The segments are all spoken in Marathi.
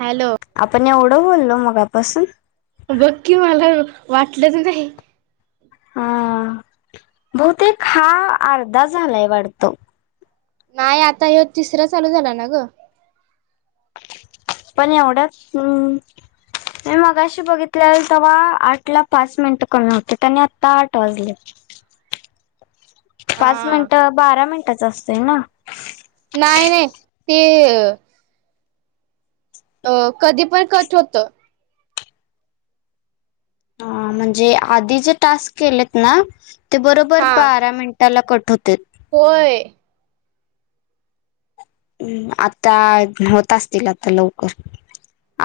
हॅलो. आपण एवढं बोललो मगापासून बघकी मला वाटलंच नाही हा बहुतेक हा अर्धा झालाय वाडत. नाही आता हे तिसरं चालू झालं ना ग पण एवढ्याचम् हु हम् [inaudible] म मगाशी बघितलेल तेव्हा आठ ला पाच मिनिटं कमी होते, त्यांनी आत्ता आठ वाजलेत. [unintelligible] पाच मिनिट, बारा मिनिटाच असतय ना. नाही-नाही ते. अ कधी पण कट होतं. ह म्हणजे आधी जे टास्क केलेत ना, ते बरोबर हा बारा मिनट. त्याला कठ होतय. होय. ह् आता होत असतील आता लवकर.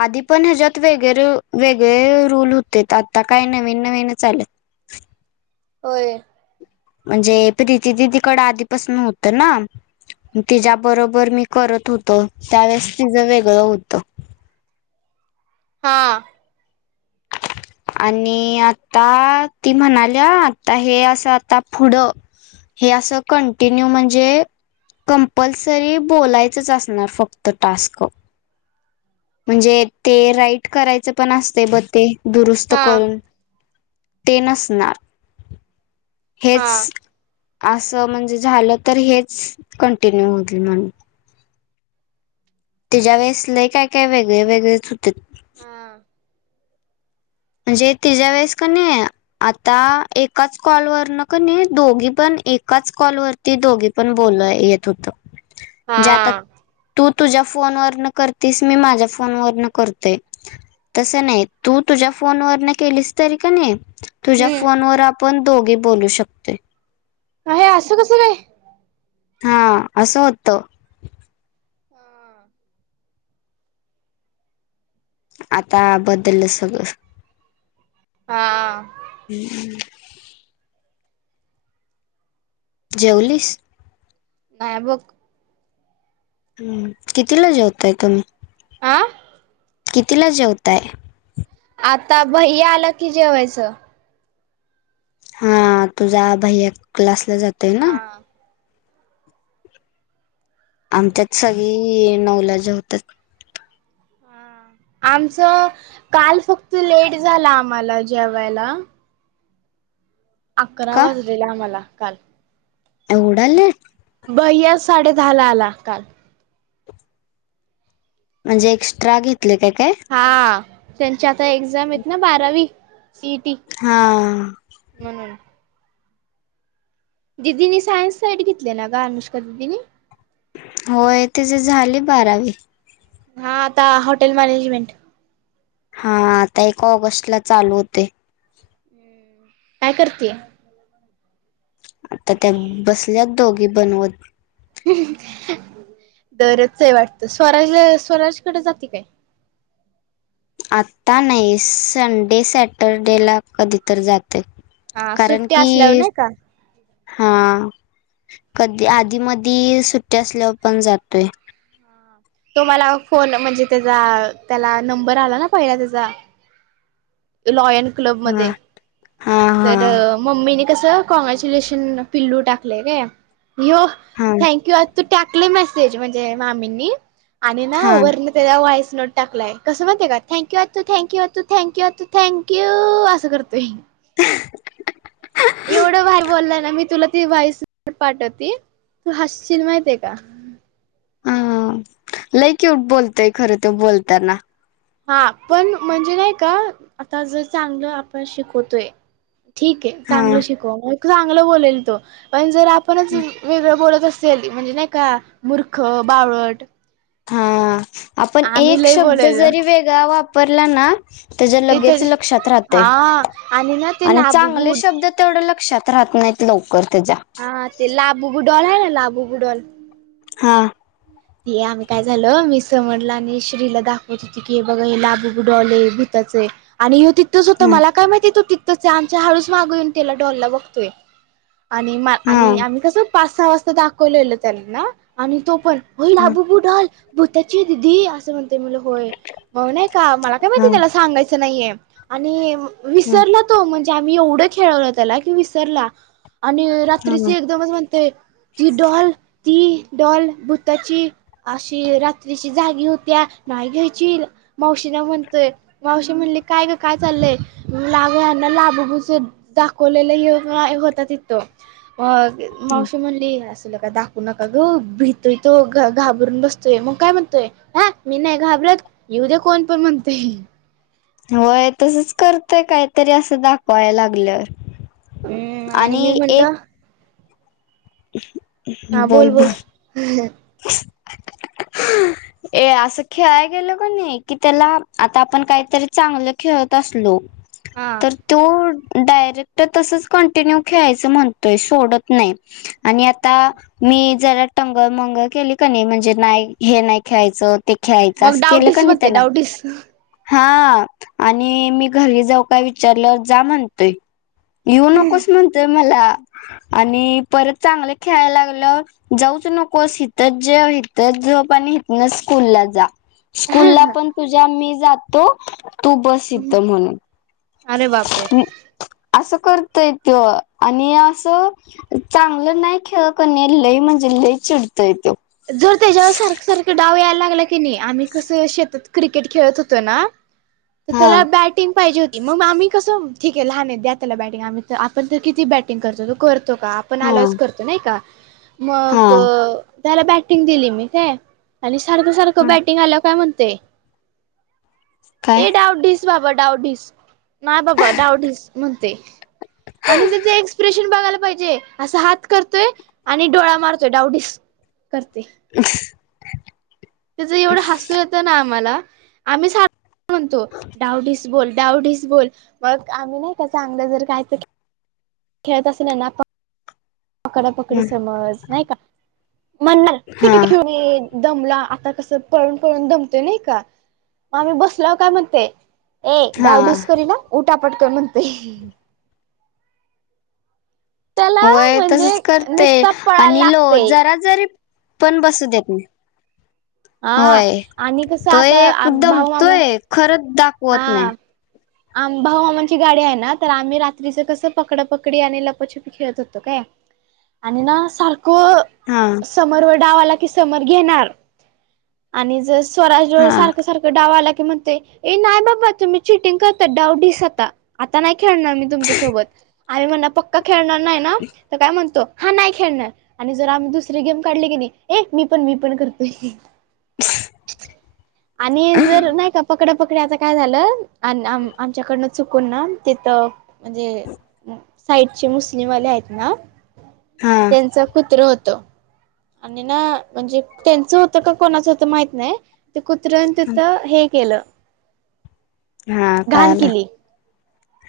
आधी पण ह्याच्यात वेगर रु वेगळे रूल होते, आता काय नवीन-नवीन आलेत. होय. म्हणजे प्रीती दिदीकड आधीपासून होतं ना. तिज्या बरोबर मी करत होतो, त्यावेेळेस तिझं वेगळं होतं. हां. आणि आता, ती म्हणाल्या आता हे असं आता पुढं हे असं कंटिन्यू म्हणजे कंपल्सरी बोलायचच असणार फक्त टास्क म्हणजे ते राईट करायचं पण असते, बघ ते दुरुस्त हा करून ते नसणार हा हेच आसं म्हणजे झालं तर, हेच कंटिन्यू होईल म्हणून तीज्या वेळेस लय काय-काय वेगळे वेगळेच हुतीत हा म्हणजे तिज्या वेळेस कणी आता एकाच कॉलवर न कनी, दोघी पण एकाच कॉलवर ती दोघी पण बोलन येत होत, जे आता हा तु तुझ्या फोन व न करतीस, मी माझ्या फोन वरन करतोय, तस नाही तू तुझ्या फोन वर न केलीस तरी कनी, तुझ्या हम्म फोन वर आपण दोघी बोलू शकतोय अ हे आस कस काय. हा असं होत. हा आता बदललं सगळं. हा. हम्म. जेवलीस? नाही बघ. हम्म, कितीला जेवताय तुम्ही? आ? कितीला जेवताय? आता भैय्या आला की जेवायचं. हा तुझा भैया क्लासला जात हा आमच्यात सगळी नऊ ला जेवतात. आमचं काल फक्त लेट झाला आम्हाला जेवायला. अकरा का वाजलेलं आम्हाला काल एवढा लेट भैया साडे दहा ला आला काल म्हणजे एक्स्ट्रा घेतले काय काय हा त्यांची आता एक्झाम आहेत ना बारावी सीइटी हा म्हणून दिदीनी सायन्स साईड घेतल्या ना गं अनुष्का दिदीनी होय तीज झाले बारावी. हा आता हॉटेल मॅनेजमेंट हा आता एका ऑगस्ट ला चालू होतेय काय करतीय तर त्या बसल्याच दोघी बनवत. हुम हु दरोज च आहे वाटत स्वराजला स्वराज कडे जाते काय आता नाही संडे सॅटरडेला कधीतर जाते हा कारण सुट्टी की असल्यावर नाही का हा कधी आधी मधी सुट्टी असल्यावर पण जातोय तो मला फोन म्हणजे त्याचा त्याला नंबर आला ना पहिला त्याचा लॉयन क्लब हा मध्ये हा तर मम्मीने कसं कॉग्रॅच्युलेशन पिल्लू टाकले काय ह्यो हा हा थँक यू तू टाकले मेसेज म्हणजे मामींनी आणि ना हा वरण त्याला व्हाईस नोट टाकलाय कसं माहितय का थँक्यू अतू थँक्यू अतू थँक्यूू अतू थँक्यू असं करतोय एवढं भारी बोललायं ना मी तुला ते व्हाईस पाठवती तू हासशील माहिते का अ लय क्युट बोलतोय खरं ते बोलताना हा पण म्हणजे नाही का आता जर चांगलं आपण शिकवतोय ठीक आहे हा चांगलं शिकव म चांगल बोलेल तो पण जर आपणच वेगळं बोलत असतो ली म्हणजे नाही का मूर्ख बावळट हा आपण आम्ही एक लय शब्द बोलायचं जरी वेगळा वापरला ना त्याच्या ते तर लगेच लक्षात राहतो हा आणि ना ते लाभगु तेवढं लक्षात राहत नाहीत लवकर त्याच्या हा ते लाबूबु डॉल आहे ना लाबूबू डॉल हां हे आम्ही काय झालं मी समदला आणि श्रीला दाखवत होती की हे बघा हे लाबूबू डॉले भूताचे आणि ह्यो तीत थंच होता हम्म मला काय माहिती तो तिथच हे आमच्या हाळूचं मागं येऊन त्याला डॉलला बघतोय आणि म हा आणि आम्ही कसं पाच सहा वाजता दाखवलेलं त्यांनी ना आणि तो पण हो ह लाबूबू डॉल भूताची आहे दिदी असं म्हणतंय मला होय भाऊ नायं का मला काय माहिती त्याला सांगायचं नाहीये आणि ह विसरलं तो म्हणजे आम्ही एवढं खेळवलं त्याला की विसरला आणि रात्रीचं ह एकदमच म्हणतंय ती डॉल ती डॉल भु ताची अशी रात्रीची जागी होत्या नाही घ्यायची मावशी ना म्हणतोय मावशी म्हणली काय ग काय चालय मी म्हंटलं अगं यांना लाभूभू चं दाखवलेलं यो होता तिथं. मग मावशी म्हणली असलं कायं दाखवू नका गं भीत त तो इथं घाबरून बसतोय मग काय म्हणतोय हा मी नाही घाबरत. येऊ दे कोण पण म्हणतोय होय तसच करतय काहीतरी असं दाखवाय लागल्यावर हम्म आणि मी म्हणलं बोल बोल [unintelligible] ए असं खेळायला गेलं का नाही कि त्याला आता आपण काहीतरी चांगलं खेळत असलो. हा तर तो डायरेक्ट तसच कंटिन्यू खेळायचं म्हणतोय सोडत नाही. आणि आता मी जरा टंगळ मंगळ केली क नाही म्हणजे नाही हे नाही खे्यायचं. ते खेळायचं मग असं केलं का डावडीस नाही म्हणते त्याला डावडीस हा आणि मी घरी जाऊ काय विचारल्यावर जा म्हणतोय. येऊ नकोस म्हणतोय मला आणि परत चांगलं खेळायला लागलं. जाऊच नकोस इथंच जेव इथंच झोप आणि इथनचं स्कूल ला जा. स्कूल ला पण तुझ्या मी जातो. तू बस य अरे बापरे म्हणून अस करतय त्यो आणि असं. चांगलं नाही खेळ क नाही लई म्हणजे लय चिडतय तो जर त्याच्यावर सारख सारखा डाव यायला लागला की नाही आम्ही कसं शेतात क्रिकेट खेळत होतो ना. तर हा त्याला बॅटिंग पाहिजे होती. मग आम्ही कसं ठीक आहे लहान आहे द्या त्याला बॅटिंग आम्ही तर आपण तर किती बॅटिंग करतो तो करतो का? पण हा आलाच करतो नाही का मग हा त्याला बॅटिंग दिली मी ते आणि सारखं सारखं बॅटिंग आलं काय म्हणते काय ए डावडीस बाबा डावडीस नाही बाबा डाऊटस म्हणते आणि त्याच एक्सप्रेशन बघायला पाहिजे. असा हात करतोय आणि डोळा मारतोय डावडीस करते. [unintelligible] त्याचं एवढं हसू येतं ना आम्हाला आम्ही म्हणतो डावडीस बोल डावडीच बोल मग आम्ही नाही का चांगलं जर काहीतरी खेळत असे ना. पकडापकडी समज नाही का म्हणणार हा किती खेऊन येन. दमला आता कसं पळून पळून दमतो नाही का मग आम्ही बसला काय मग ते ऐ हा डावडीच करीन अ उठा पटकन म्हणते. त्याला होय म्हणजे तसच करते नुसता पळायला आणि लो लागते जरा जरी पण बसू देत नाही. हा होय आणि कसं तोय आता एकदम भाऊ मामा तोय खरंच दाखवत नाही. हा आम भाऊ आमांची गाडी आहे ना तर आम्ही रात्रीच कसं पकड पकडी आणि लपाछपी खेळत होतो काय आणि ना सारखं हा. समोर व डावा आला की समोर घेणार आणि जस स्वराजळ हा सारखं सारखं डावा आला की म्हणते ए नाही बाबा तुम्ही चिटिंग करता डाव दिसता. आता नाही खेळणार मी तुमच्यासोबत आम्ही म्हणणार पक्का खेळणार नाही ना तर काय म्हणतो. हा नाही खेळणार आणि जर आम्ही दुसरी गेम काढले की नाही एक मी पण मी पण करतोय. आणि जर नाही का पकड पकडी आता काय झालं. आमच्याकडनं चुकून ना तिथं म्हणजे साईडचे मुस्लिमवाले आहेत ना हा त्यांचं कुत्र होत. आणि ना म्हणजे टेनचं होतं का कोणाचं होतं माहित नाही. ते कुत्र्यान तिथं हे केलं - - हा घाण कळालं केली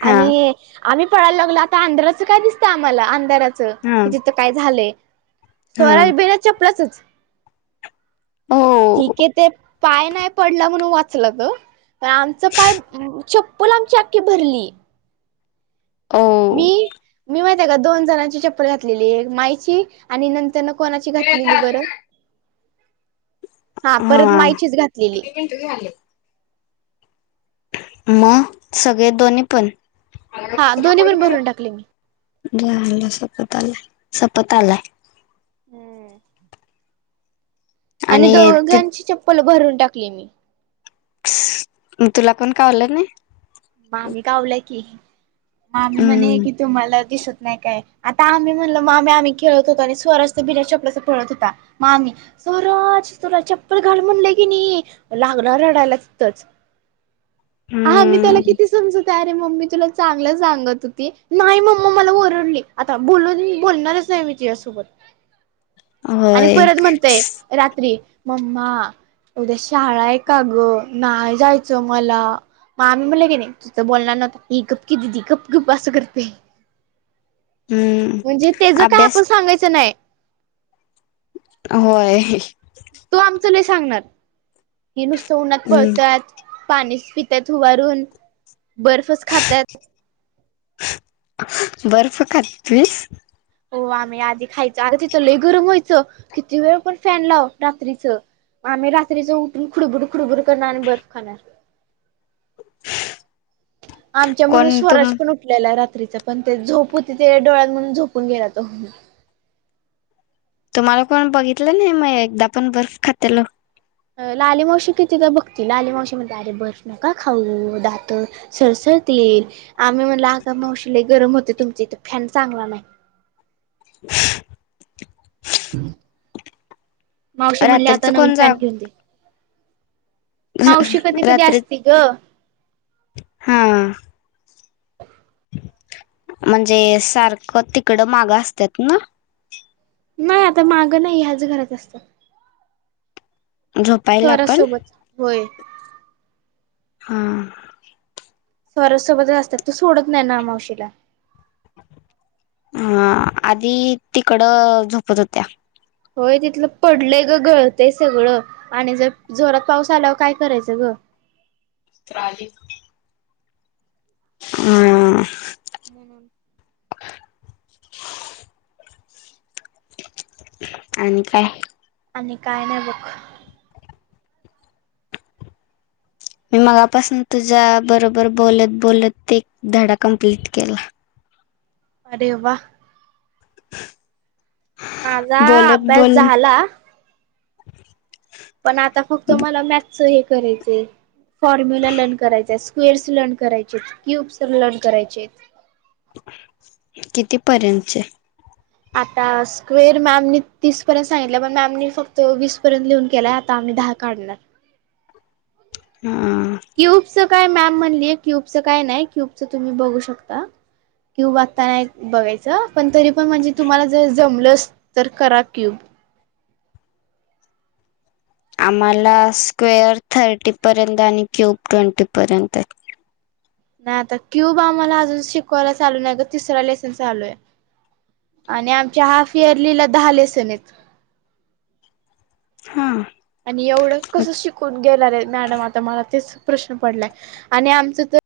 हा आणि आम्ही पळाय लागलो आता आंधांराच काय दिसतंय आम्हाला अंधारात? हा [unintelligible] कि तिथं काय झालंय. हा स्वराज बिना चपलाचचं. ओ ठीक आहे ते पाय नाही पडला म्हणून वाचला त पण आमचं पाय चप्पल आमची अख्खी भरली. ओ मी मी माहती आहे का दोन जणांची चप्पल घातलेली आहे मायची आणि नंतर न. कोणाची घातलेली बरं. हा परत मायचीच घातलेली. त झालं. म सगळे दोन्ही पण. हा. दोन्ही पण भरून टाकले मी. झालं सपत आलाय. सपत आलाय. हम्म. आणि दोघांची चप्पल भरून टाकली मी. तुला कोण कावलं नाही? मामी गावलं की. मामी म्हणे हम्म की तुम्हाला दिसत नाही काय. आता आम्ही म्हणल मामी आम्ही खेळत होतो आणि स्वराज तर बिना चपलाचा पळत होता. म आम्ही - - स्वराज तुला चप्पल घाल म्हणलं की नाही. म लागला रडायला तिथंच. हा. मी त्याला हम्म कि कायरे मम्मी तुला चांगलं सांगत होती. नाही. मम्म मला ओरडली. आता बोलून बोलणारच नाही. मी तिच्यासोबत आणि होय परत म्हणतय रात्री मम्मा उद्या शाळा हाय का गं. नाही जायचं मला. म आम्ही म्हणलं कीनी - - तुथं बोलणार नव्हता. ही गप की दिदी गप गप असं करतयं. हम्म म्हणजे तेज काय आपण अभ्यास सांगायचं नायं. होय. तो आमचं लई सांगणार. ही नुसतं उन्हात हम्म पळत्यात. पाणीच पित्यात हुबारून. बर्फच खात्यात. बर्फ खात हुतीस? हो. आम्ही आधी खायचो. आ तिथंलंई गरम व्हायचं. किती वेळ पण फॅन लाव रात्रीच. म आम्ही रात्रीच उठून खुडबुड - खुडबुड करणार आणि बर्फ खाणार. म आमच्यामुळं कोण तुम स्वराज पण उठलेला रात्रीच, पण ते झोप होती ते डोळ्यात म्हणून झोपून गेला तो. तुम्हाला कोण बघितलं नाही म एकदा पण बर्फ खात्यालं? लाली मावशी कितीदा बघती. लाली मावशी म्हणते आरे बर्फ नका खाऊ. दात- - सरसळतील. आम्ही म्हणल आगा मावशी लई गरम होते तुमच्या इथ फॅन चांगला नाही. [inaudible] मावशी म्हणली आता रात्रीच नवीन कोण जा फॅन घेऊन दे. मावशी कधी [unintelligible] कधी रात्री असते ग हा. म्हणजे सारखं तिकडं माग असत्यात ना? नाही. आता मागं नाही. ह्याच घरात असतात. झोपायला स्वराज आपण सोबत. होय. हा. स्वराजसोबतच असतात तो सोडत नाही ना मावशीला. हा. आधी तिकडं झोपत होत्या. होय. तिथलं पडलंय ग गळतंय सगळं आणि जर जोरात पाऊस आलावर काय करायचं ग? त्राली ह. म्हणुन- - [inaudible] आणि काय? आणि काय नाही बक. मी मगापासून तुझ्या बरोबर बोलत बोलत ते एक धडा कं्प्लीट केला अरेववा माझा बोलत अभ्यास बोलत झाला पण आता फक्त मला मॅथच हे करायचंय फॉर्म्युला लर्न करायचा. स्क्वेअर्स लर्न करायचे. क्यूब्स लर्न करायचे. किती पर्यंतचे? आता स्क्वेर मॅमनी तीस पर्यंत सांगितलं पण मॅमनी फक्त वीस पर्यंत लिहून केलाय आ - - आम्ही दहा काढणार. ह क्यूबचं काय मॅम म्हणलीय क्यूबचं काय नाही क्यूबचं तुम्ही बघू शकता कि वागताना बघायचं पण तरी पण म्हणजे तुम्हाला जर जमलं तर खरा क्यूब आम्हाला स्क्वेअर थर्टीपर्यंत आणि क्यूब ट्वेंटीपर्यंत नाही आता क्यूब आम्हाला अजून शिकवायला चालू नाही ग तिसरा लेसन चालू आहे आणि आमच्या हाफ इयरलीला दहा लेसन आहेत हा आणि एवढं मग कसं शिकून गेला रे मॅडम आता मला तेच प्रश्न पडलाय आणि आमचं तर